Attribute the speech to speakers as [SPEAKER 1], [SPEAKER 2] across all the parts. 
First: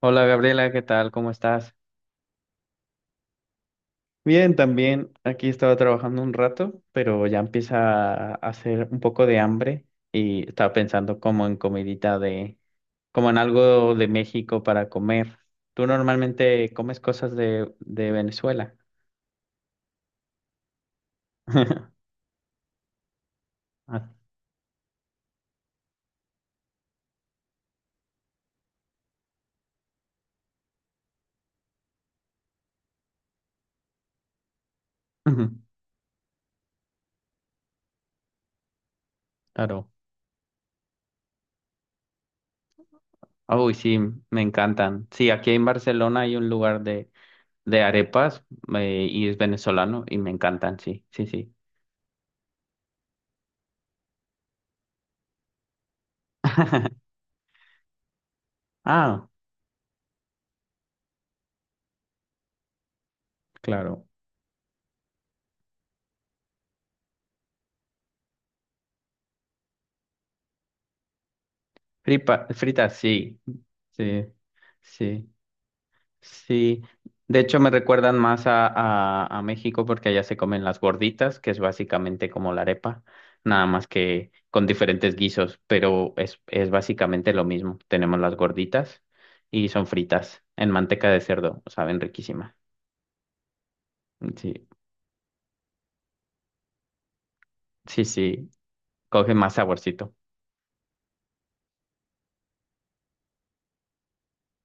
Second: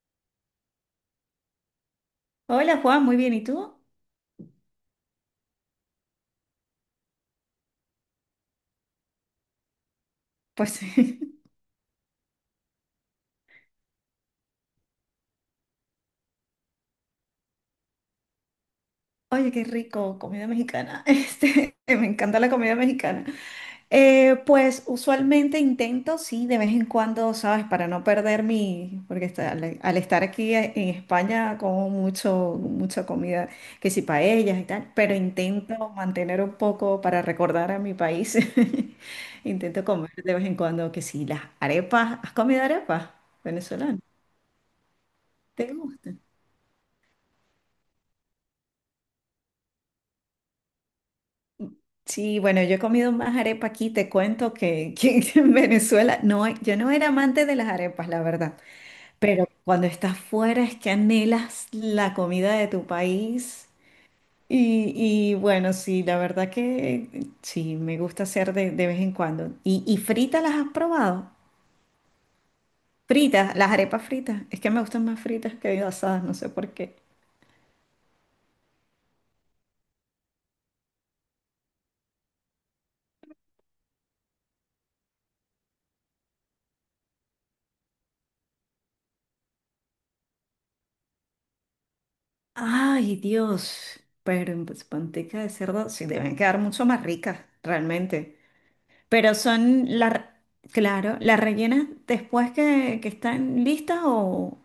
[SPEAKER 1] Hola Gabriela, ¿qué tal? ¿Cómo estás?
[SPEAKER 2] Hola Juan, muy bien, ¿y tú?
[SPEAKER 1] Bien, también aquí estaba trabajando un rato, pero ya empieza a hacer un poco de hambre y estaba
[SPEAKER 2] Pues
[SPEAKER 1] pensando como en comidita como en algo de México para comer. ¿Tú normalmente comes cosas de Venezuela?
[SPEAKER 2] Oye, qué rico, comida mexicana. Este, me encanta la comida mexicana.
[SPEAKER 1] Ah,
[SPEAKER 2] Pues usualmente intento, sí, de vez en cuando, ¿sabes? Para no perder mi, porque al estar aquí en España como mucho, mucha comida, que si paellas y tal, pero
[SPEAKER 1] ujú,
[SPEAKER 2] intento mantener un poco para recordar a mi país. Intento
[SPEAKER 1] Claro.
[SPEAKER 2] comer de vez en cuando, que si las arepas, ¿has comido arepas
[SPEAKER 1] Uy, sí,
[SPEAKER 2] venezolanas?
[SPEAKER 1] me encantan. Sí, aquí en
[SPEAKER 2] ¿Te gustan?
[SPEAKER 1] Barcelona hay un lugar de arepas y es venezolano y me encantan, sí, sí, sí.
[SPEAKER 2] Sí, bueno, yo he comido más arepa aquí, te cuento que en Venezuela, no, yo no era amante de las arepas, la verdad,
[SPEAKER 1] Ah,
[SPEAKER 2] pero cuando estás fuera es que anhelas la comida de tu país
[SPEAKER 1] claro.
[SPEAKER 2] y, y bueno, sí, la verdad que sí, me gusta hacer de vez en cuando. Y fritas las has probado?
[SPEAKER 1] Fripa, fritas, sí,
[SPEAKER 2] Fritas, las arepas
[SPEAKER 1] sí,
[SPEAKER 2] fritas, es que me gustan más
[SPEAKER 1] sí,
[SPEAKER 2] fritas que asadas, no sé por
[SPEAKER 1] sí.
[SPEAKER 2] qué.
[SPEAKER 1] De hecho, me recuerdan más a México porque allá se comen las gorditas, que es básicamente como la arepa, nada más que con diferentes guisos, pero es básicamente lo mismo. Tenemos las gorditas y son fritas en manteca de cerdo, saben riquísimas.
[SPEAKER 2] Ay, Dios, pero
[SPEAKER 1] Sí,
[SPEAKER 2] en pues, manteca de cerdo, sí, deben quedar mucho más ricas,
[SPEAKER 1] sí,
[SPEAKER 2] realmente.
[SPEAKER 1] sí,
[SPEAKER 2] Pero
[SPEAKER 1] coge más
[SPEAKER 2] son
[SPEAKER 1] saborcito.
[SPEAKER 2] las, claro, las rellenas después que están listas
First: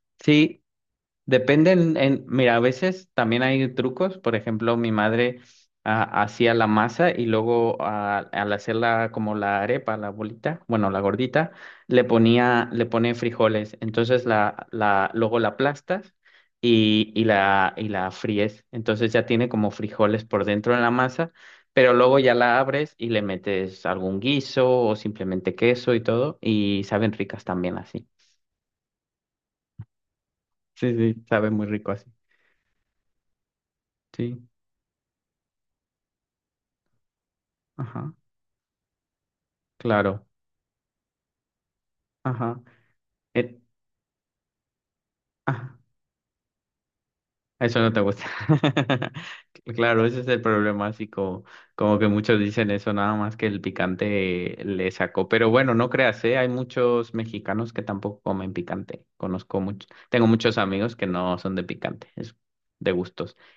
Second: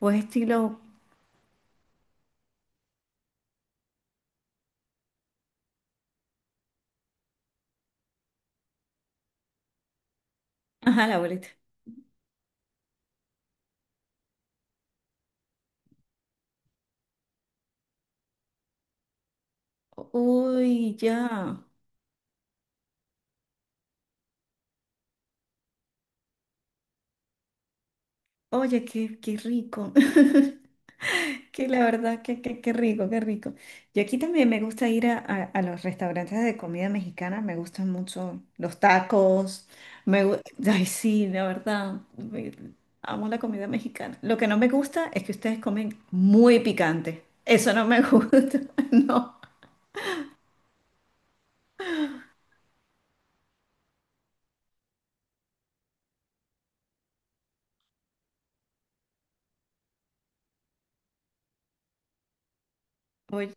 [SPEAKER 2] o es
[SPEAKER 1] Sí,
[SPEAKER 2] estilo,
[SPEAKER 1] Depende en, mira, a veces también hay trucos. Por ejemplo, mi madre hacía la masa y luego al hacerla como la arepa, la bolita, bueno, la
[SPEAKER 2] ajá, la bolita.
[SPEAKER 1] gordita, le ponía, le pone frijoles. Entonces luego la aplastas y, y la fríes. Entonces ya tiene como frijoles por dentro en la
[SPEAKER 2] Uy,
[SPEAKER 1] masa,
[SPEAKER 2] ya.
[SPEAKER 1] pero luego ya la abres y le metes algún guiso o simplemente queso y todo, y saben ricas también así.
[SPEAKER 2] Oye, qué rico.
[SPEAKER 1] Sí, sí, sabe muy
[SPEAKER 2] Que la
[SPEAKER 1] rico así.
[SPEAKER 2] verdad, que rico, qué rico. Yo aquí
[SPEAKER 1] Sí.
[SPEAKER 2] también me gusta ir a los restaurantes de comida mexicana, me gustan
[SPEAKER 1] Ajá.
[SPEAKER 2] mucho los tacos,
[SPEAKER 1] Claro,
[SPEAKER 2] me, gu- ay sí, la verdad,
[SPEAKER 1] ajá.
[SPEAKER 2] amo la
[SPEAKER 1] Eh,
[SPEAKER 2] comida mexicana. Lo que no me gusta es que ustedes
[SPEAKER 1] ah,
[SPEAKER 2] comen muy picante, eso
[SPEAKER 1] eso
[SPEAKER 2] no
[SPEAKER 1] no te
[SPEAKER 2] me
[SPEAKER 1] gusta.
[SPEAKER 2] gusta, no.
[SPEAKER 1] Claro, ese es el problema, así como, como que muchos dicen eso, nada más que el picante le sacó. Pero bueno, no creas, ¿eh? Hay muchos mexicanos que tampoco comen picante. Conozco mucho, tengo muchos amigos que no son de picante, es de gustos.
[SPEAKER 2] Oye,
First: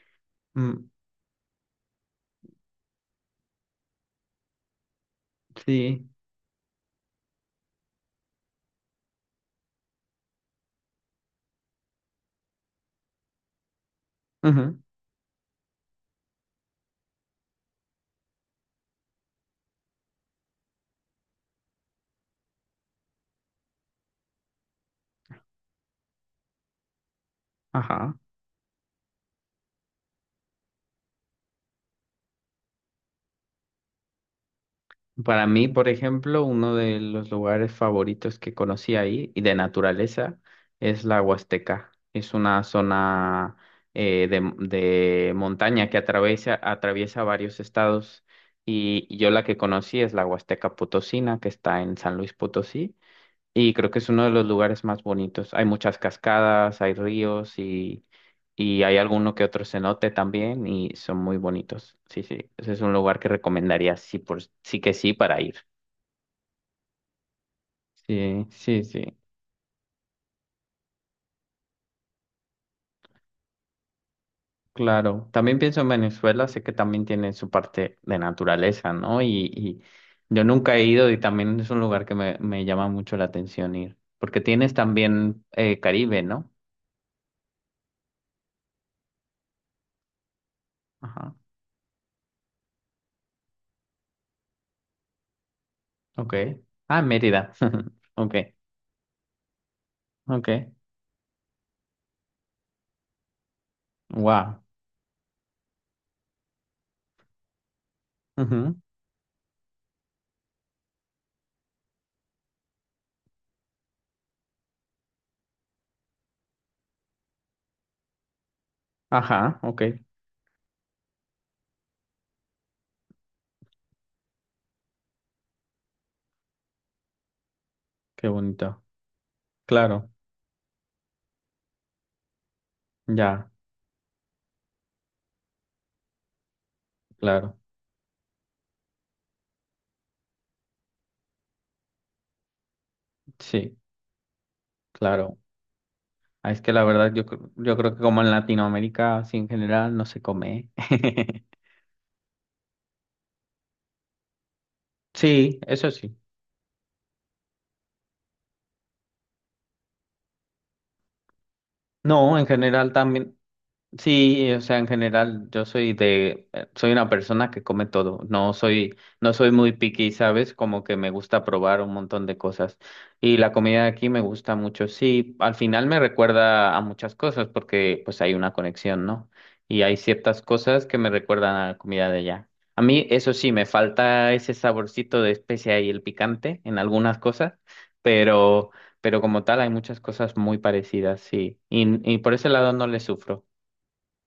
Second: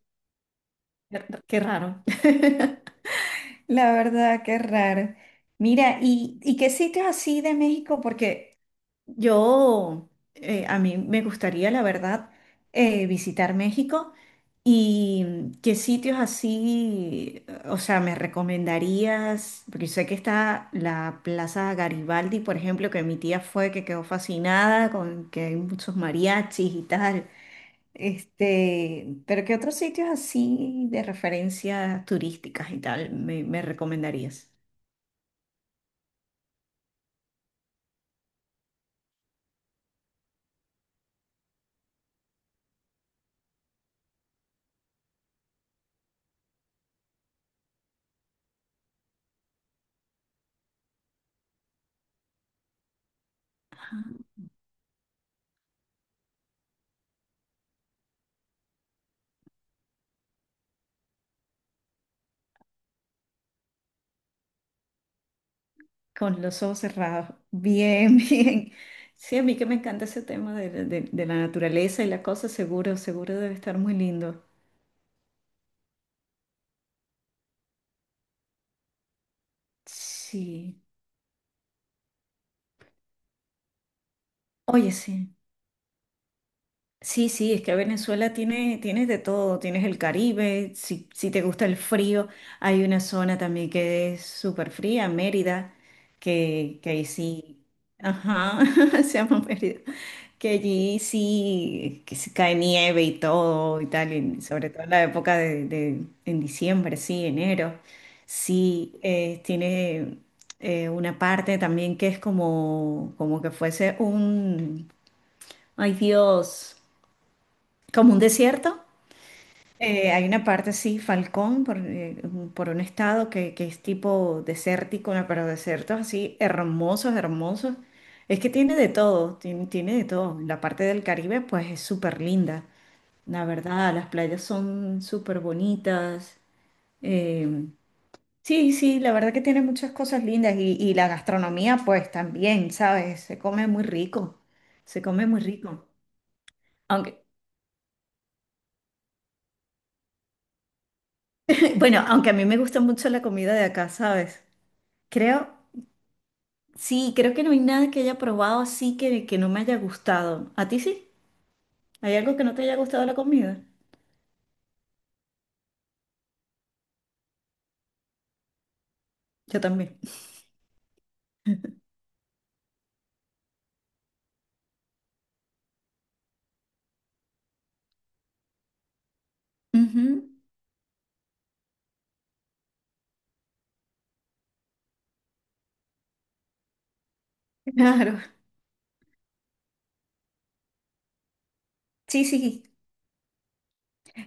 [SPEAKER 1] Mm,
[SPEAKER 2] qué qué raro. La verdad, qué raro. Mira,
[SPEAKER 1] sí,
[SPEAKER 2] y qué sitios así de México? Porque yo, a mí me gustaría, la verdad, visitar México
[SPEAKER 1] ujú,
[SPEAKER 2] y qué sitios así, o sea, me recomendarías, porque sé que está la Plaza Garibaldi, por ejemplo, que mi tía fue, que quedó fascinada con que hay muchos mariachis y tal.
[SPEAKER 1] Ajá.
[SPEAKER 2] Este, pero ¿qué otros sitios así de referencias turísticas y tal me, me recomendarías?
[SPEAKER 1] Para mí, por ejemplo, uno de los lugares favoritos que conocí ahí y de naturaleza es la Huasteca. Es una zona de montaña que atraviesa, atraviesa varios estados y yo la que conocí es la Huasteca Potosina, que está en San Luis Potosí. Y creo que es uno de los lugares más bonitos. Hay muchas cascadas, hay ríos y hay alguno que otro cenote también y son muy bonitos. Sí, sí. Ese es un lugar que recomendaría sí por sí que sí para ir.
[SPEAKER 2] Con los ojos cerrados. Bien,
[SPEAKER 1] Sí,
[SPEAKER 2] bien.
[SPEAKER 1] sí, sí.
[SPEAKER 2] Sí, a mí que me encanta ese tema de la naturaleza y la cosa, seguro, seguro debe estar muy lindo.
[SPEAKER 1] Claro. También pienso en Venezuela, sé que también tiene su parte de naturaleza, ¿no? Y yo nunca
[SPEAKER 2] Sí.
[SPEAKER 1] he ido y también es un lugar que me llama mucho la atención ir. Porque tienes
[SPEAKER 2] Oye, sí.
[SPEAKER 1] también Caribe, ¿no?
[SPEAKER 2] Sí, sí, es que Venezuela tiene, tienes de todo. Tienes el Caribe, si, si
[SPEAKER 1] Ajá.
[SPEAKER 2] te gusta el frío, hay una zona también que es súper fría, Mérida,
[SPEAKER 1] Ok.
[SPEAKER 2] que
[SPEAKER 1] Ah,
[SPEAKER 2] ahí
[SPEAKER 1] Mérida.
[SPEAKER 2] sí.
[SPEAKER 1] Ok.
[SPEAKER 2] Ajá, se llama Mérida.
[SPEAKER 1] Ok.
[SPEAKER 2] Que allí sí, que se cae nieve y todo y tal, y
[SPEAKER 1] Wow.
[SPEAKER 2] sobre todo en la época en diciembre, sí, enero, sí, tiene una parte también que es como, como que fuese un, ay Dios, como un desierto,
[SPEAKER 1] Ajá, ok,
[SPEAKER 2] hay una parte, sí, Falcón, por, un por un estado que es tipo desértico, ¿no? Pero desiertos así hermosos, hermosos.
[SPEAKER 1] qué
[SPEAKER 2] Es que tiene
[SPEAKER 1] bonito.
[SPEAKER 2] de todo, tiene, tiene de
[SPEAKER 1] Claro,
[SPEAKER 2] todo. La parte del Caribe, pues es súper linda, la
[SPEAKER 1] ya,
[SPEAKER 2] verdad. Las playas son súper bonitas. Eh,
[SPEAKER 1] claro,
[SPEAKER 2] sí, sí, la verdad que tiene muchas cosas lindas. Y la gastronomía, pues también, ¿sabes? Se come
[SPEAKER 1] sí,
[SPEAKER 2] muy rico, se come
[SPEAKER 1] claro.
[SPEAKER 2] muy rico.
[SPEAKER 1] Ah, Es que la verdad
[SPEAKER 2] Aunque,
[SPEAKER 1] yo, yo creo que como en Latinoamérica, así en general, no se come.
[SPEAKER 2] bueno, aunque a mí me gusta mucho la comida de acá, ¿sabes? Creo.
[SPEAKER 1] Sí, eso sí.
[SPEAKER 2] Sí, creo que no hay nada que haya probado así que no me haya gustado. ¿A ti sí? ¿Hay algo
[SPEAKER 1] No,
[SPEAKER 2] que
[SPEAKER 1] en
[SPEAKER 2] no te haya
[SPEAKER 1] general
[SPEAKER 2] gustado la
[SPEAKER 1] también.
[SPEAKER 2] comida?
[SPEAKER 1] Sí, o sea, en general, yo soy soy una persona que come todo. No soy
[SPEAKER 2] Yo
[SPEAKER 1] muy
[SPEAKER 2] también.
[SPEAKER 1] picky, ¿sabes? Como que me gusta probar un montón de cosas. Y la comida de aquí me gusta mucho. Sí, al final me recuerda a muchas cosas porque pues hay una conexión, ¿no? Y hay
[SPEAKER 2] Ujú,
[SPEAKER 1] ciertas cosas que me recuerdan a la comida de allá. A mí, eso sí, me falta ese saborcito de especia y el picante en algunas cosas,
[SPEAKER 2] claro.
[SPEAKER 1] pero, pero como tal hay muchas cosas muy parecidas, sí. Y
[SPEAKER 2] Sí,
[SPEAKER 1] por ese
[SPEAKER 2] sí.
[SPEAKER 1] lado no le sufro.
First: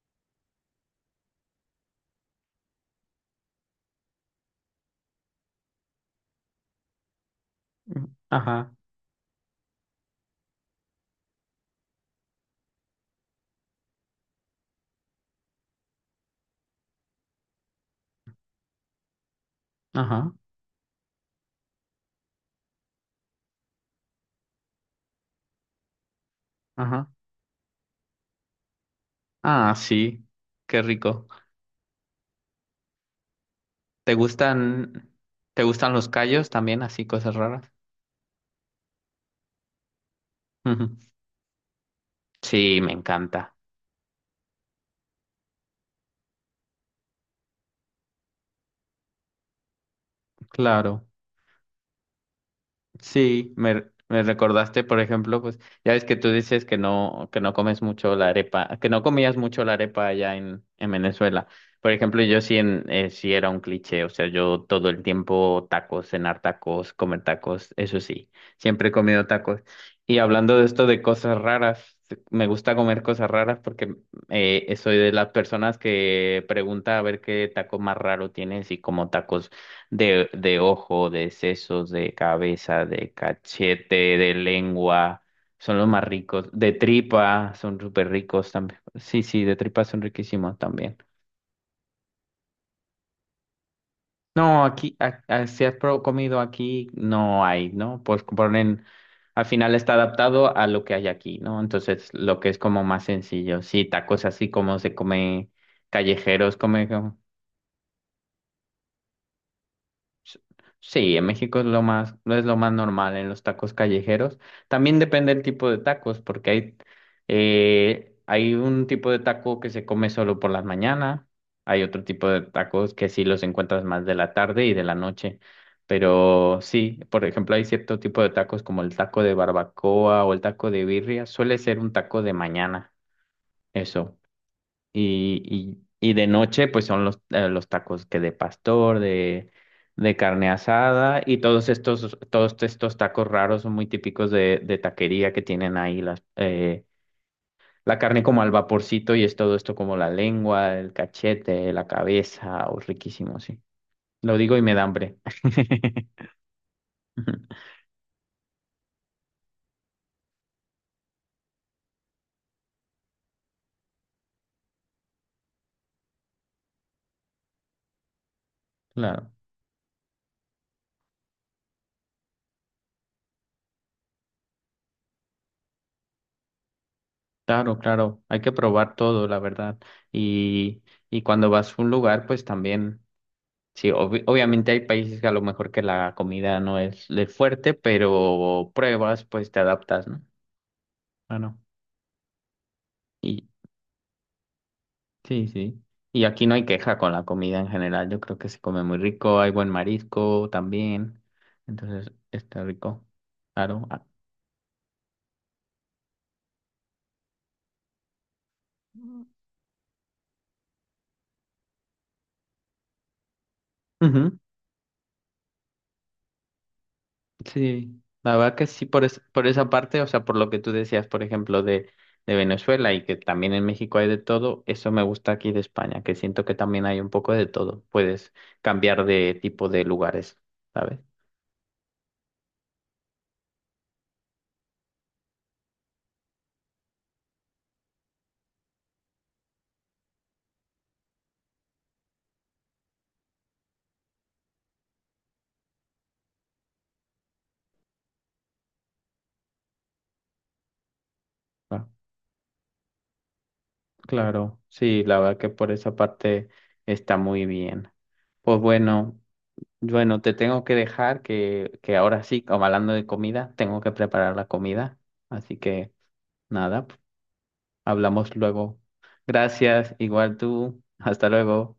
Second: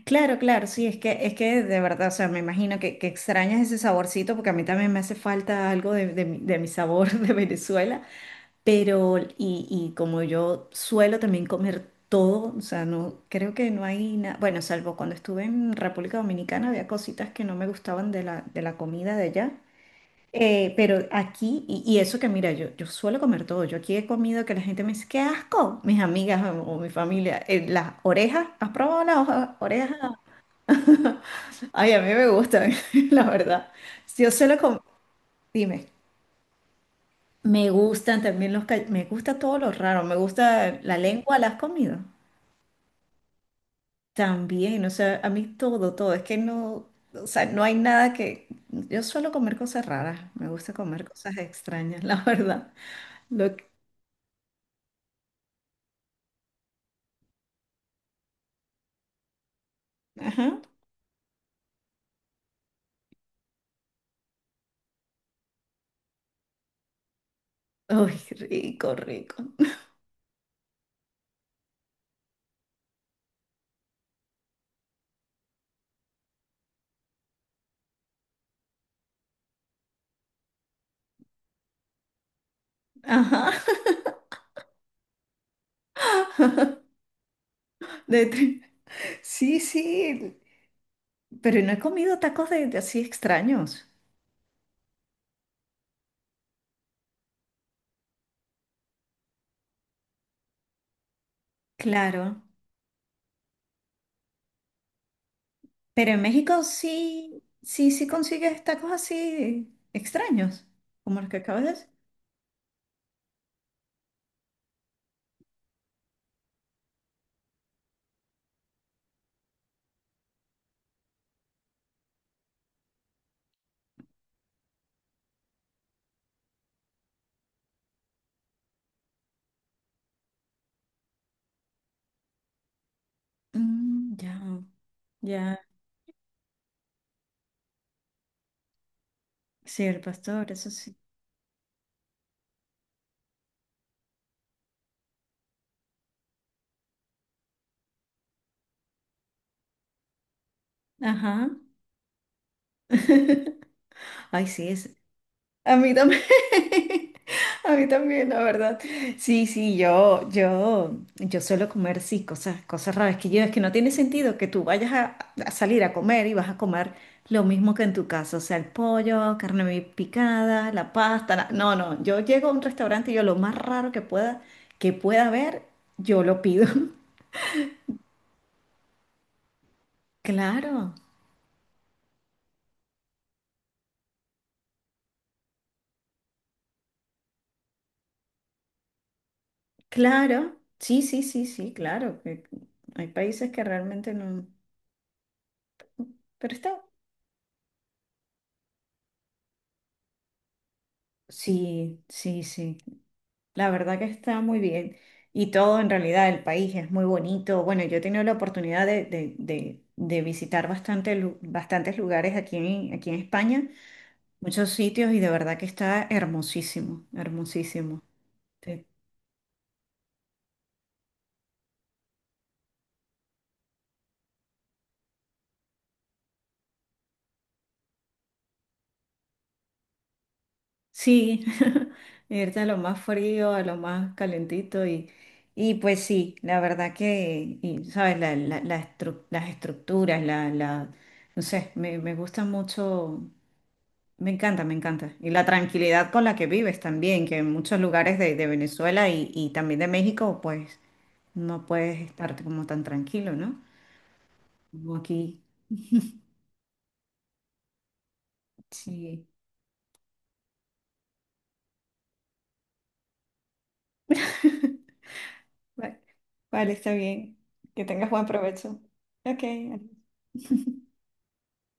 [SPEAKER 2] Claro, claro, sí, es que de verdad, o sea, me imagino que extrañas ese saborcito porque a mí también me hace falta algo de mi sabor de Venezuela,
[SPEAKER 1] Ujú. Ajá,
[SPEAKER 2] pero y como yo suelo también comer todo, o sea, no, creo que no hay nada, bueno, salvo cuando estuve en República Dominicana había cositas que no me gustaban de de la comida de allá.
[SPEAKER 1] ajá,
[SPEAKER 2] Pero aquí, y eso que mira, yo suelo comer todo. Yo aquí he comido que la gente me dice, qué asco, mis amigas o mi
[SPEAKER 1] ajá.
[SPEAKER 2] familia. Las orejas, ¿has probado las
[SPEAKER 1] Ah,
[SPEAKER 2] orejas?
[SPEAKER 1] sí, qué rico.
[SPEAKER 2] Ay, a mí me gustan, la verdad.
[SPEAKER 1] ¿Te
[SPEAKER 2] Yo suelo comer,
[SPEAKER 1] gustan, te
[SPEAKER 2] dime,
[SPEAKER 1] gustan los callos también, así cosas
[SPEAKER 2] me
[SPEAKER 1] raras?
[SPEAKER 2] gustan también los, me gusta todo lo raro, me gusta
[SPEAKER 1] Ujú.
[SPEAKER 2] la lengua, ¿la has comido?
[SPEAKER 1] Sí, me encanta.
[SPEAKER 2] También, o sea, a mí todo, todo. Es que no, o sea, no hay nada que, yo suelo comer cosas raras, me gusta
[SPEAKER 1] Claro.
[SPEAKER 2] comer cosas extrañas, la verdad.
[SPEAKER 1] Sí,
[SPEAKER 2] Lo, que-
[SPEAKER 1] me recordaste, por ejemplo, pues ya ves que tú dices que no comes mucho la arepa, que no comías mucho la arepa allá
[SPEAKER 2] ajá.
[SPEAKER 1] en Venezuela. Por ejemplo, yo sí, sí era un cliché, o sea, yo todo el tiempo tacos, cenar tacos, comer tacos, eso
[SPEAKER 2] ¡Ay,
[SPEAKER 1] sí, siempre he
[SPEAKER 2] rico,
[SPEAKER 1] comido
[SPEAKER 2] rico.
[SPEAKER 1] tacos. Y hablando de esto de cosas raras, me gusta comer cosas raras porque soy de las personas que pregunta a ver qué taco más raro tienes y como tacos de ojo, de sesos, de cabeza, de
[SPEAKER 2] Ajá.
[SPEAKER 1] cachete, de lengua, son los más ricos. De tripa, son súper
[SPEAKER 2] De
[SPEAKER 1] ricos
[SPEAKER 2] tri-
[SPEAKER 1] también. Sí, sí, de
[SPEAKER 2] sí,
[SPEAKER 1] tripa son
[SPEAKER 2] sí,
[SPEAKER 1] riquísimos también.
[SPEAKER 2] pero no he comido tacos de así extraños.
[SPEAKER 1] No, aquí, si has comido aquí, no hay, ¿no? Pues ponen, al final está adaptado a lo que hay aquí, ¿no? Entonces, lo
[SPEAKER 2] Claro.
[SPEAKER 1] que es como más sencillo. Sí, tacos así como se come
[SPEAKER 2] Pero en
[SPEAKER 1] callejeros,
[SPEAKER 2] México
[SPEAKER 1] come.
[SPEAKER 2] sí, sí, sí consigues tacos así
[SPEAKER 1] S-
[SPEAKER 2] extraños,
[SPEAKER 1] Sí,
[SPEAKER 2] como
[SPEAKER 1] en
[SPEAKER 2] los que
[SPEAKER 1] México
[SPEAKER 2] acabas
[SPEAKER 1] es
[SPEAKER 2] de
[SPEAKER 1] lo
[SPEAKER 2] decir.
[SPEAKER 1] más, no es lo más normal en los tacos callejeros. También depende del tipo de tacos, porque hay, hay un tipo de taco que se come solo por las mañanas, hay otro tipo de tacos que sí los encuentras más de la tarde y de la noche. Pero sí, por ejemplo, hay cierto tipo de tacos como el taco de barbacoa o el taco de birria, suele ser un taco de mañana,
[SPEAKER 2] Mm,
[SPEAKER 1] eso.
[SPEAKER 2] ya,
[SPEAKER 1] Y,
[SPEAKER 2] ya.
[SPEAKER 1] y de noche, pues son los tacos que de pastor,
[SPEAKER 2] Sí, el
[SPEAKER 1] de carne
[SPEAKER 2] pastor, eso sí.
[SPEAKER 1] asada y todos estos tacos raros son muy típicos de taquería que tienen ahí las, la carne como al vaporcito y es todo esto como la lengua, el
[SPEAKER 2] Ajá.
[SPEAKER 1] cachete, la cabeza, o riquísimo, sí. Lo
[SPEAKER 2] Ay,
[SPEAKER 1] digo y
[SPEAKER 2] sí,
[SPEAKER 1] me da
[SPEAKER 2] es.
[SPEAKER 1] hambre.
[SPEAKER 2] A mí también. A mí también, la verdad. Sí, sí, yo suelo comer, sí, cosas, cosas raras que yo, es que no tiene sentido que tú vayas a salir a comer y vas a comer lo mismo que en tu casa, o sea, el
[SPEAKER 1] Claro,
[SPEAKER 2] pollo, carne picada, la pasta, la- no, no, yo llego a un restaurante y yo lo más raro que pueda haber, yo lo pido.
[SPEAKER 1] claro, claro. Hay que probar todo, la verdad. Y,
[SPEAKER 2] Claro,
[SPEAKER 1] y cuando vas a un lugar, pues también. Sí, obviamente hay países que a lo mejor que la comida no es el fuerte, pero pruebas, pues te adaptas, ¿no?
[SPEAKER 2] claro,
[SPEAKER 1] Bueno,
[SPEAKER 2] sí, claro, que hay
[SPEAKER 1] Y
[SPEAKER 2] países que realmente no,
[SPEAKER 1] sí, sí. Y aquí
[SPEAKER 2] pero
[SPEAKER 1] no hay
[SPEAKER 2] está,
[SPEAKER 1] queja con la comida en general. Yo creo que se come muy rico, hay buen marisco también.
[SPEAKER 2] sí,
[SPEAKER 1] Entonces,
[SPEAKER 2] sí,
[SPEAKER 1] está
[SPEAKER 2] sí.
[SPEAKER 1] rico.
[SPEAKER 2] La
[SPEAKER 1] Claro.
[SPEAKER 2] verdad
[SPEAKER 1] Ah,
[SPEAKER 2] que está muy bien. Y todo en realidad, el país es muy bonito. Bueno, yo he tenido la oportunidad de visitar bastante, bastantes lugares aquí en, aquí en España,
[SPEAKER 1] ujú.
[SPEAKER 2] muchos sitios y de verdad que está hermosísimo,
[SPEAKER 1] Sí,
[SPEAKER 2] hermosísimo.
[SPEAKER 1] la verdad que sí,
[SPEAKER 2] Te-
[SPEAKER 1] por, por esa parte, o sea, por lo que tú decías, por ejemplo, de Venezuela y que también en México hay de todo, eso me gusta aquí de España, que siento que también hay un poco de todo, puedes cambiar de tipo de lugares, ¿sabes?
[SPEAKER 2] sí, irte a lo más frío, a lo más calentito y pues sí, la verdad que, y, ¿sabes? Las estructuras, la, no sé, me gusta mucho. Me encanta, me encanta. Y la tranquilidad con la que vives también, que en muchos lugares de Venezuela y también de México, pues no
[SPEAKER 1] Ah,
[SPEAKER 2] puedes estar como tan tranquilo, ¿no?
[SPEAKER 1] claro,
[SPEAKER 2] Como
[SPEAKER 1] sí, la verdad
[SPEAKER 2] aquí.
[SPEAKER 1] que por esa parte está muy bien. Pues bueno,
[SPEAKER 2] Sí.
[SPEAKER 1] bueno, te tengo que dejar que ahora sí, como hablando de comida, tengo que preparar la comida, así que
[SPEAKER 2] Vale, vale,
[SPEAKER 1] nada.
[SPEAKER 2] está bien. Que tengas buen
[SPEAKER 1] Hablamos
[SPEAKER 2] provecho.
[SPEAKER 1] luego.
[SPEAKER 2] Ok,
[SPEAKER 1] Gracias,
[SPEAKER 2] vale.
[SPEAKER 1] igual tú. Hasta luego.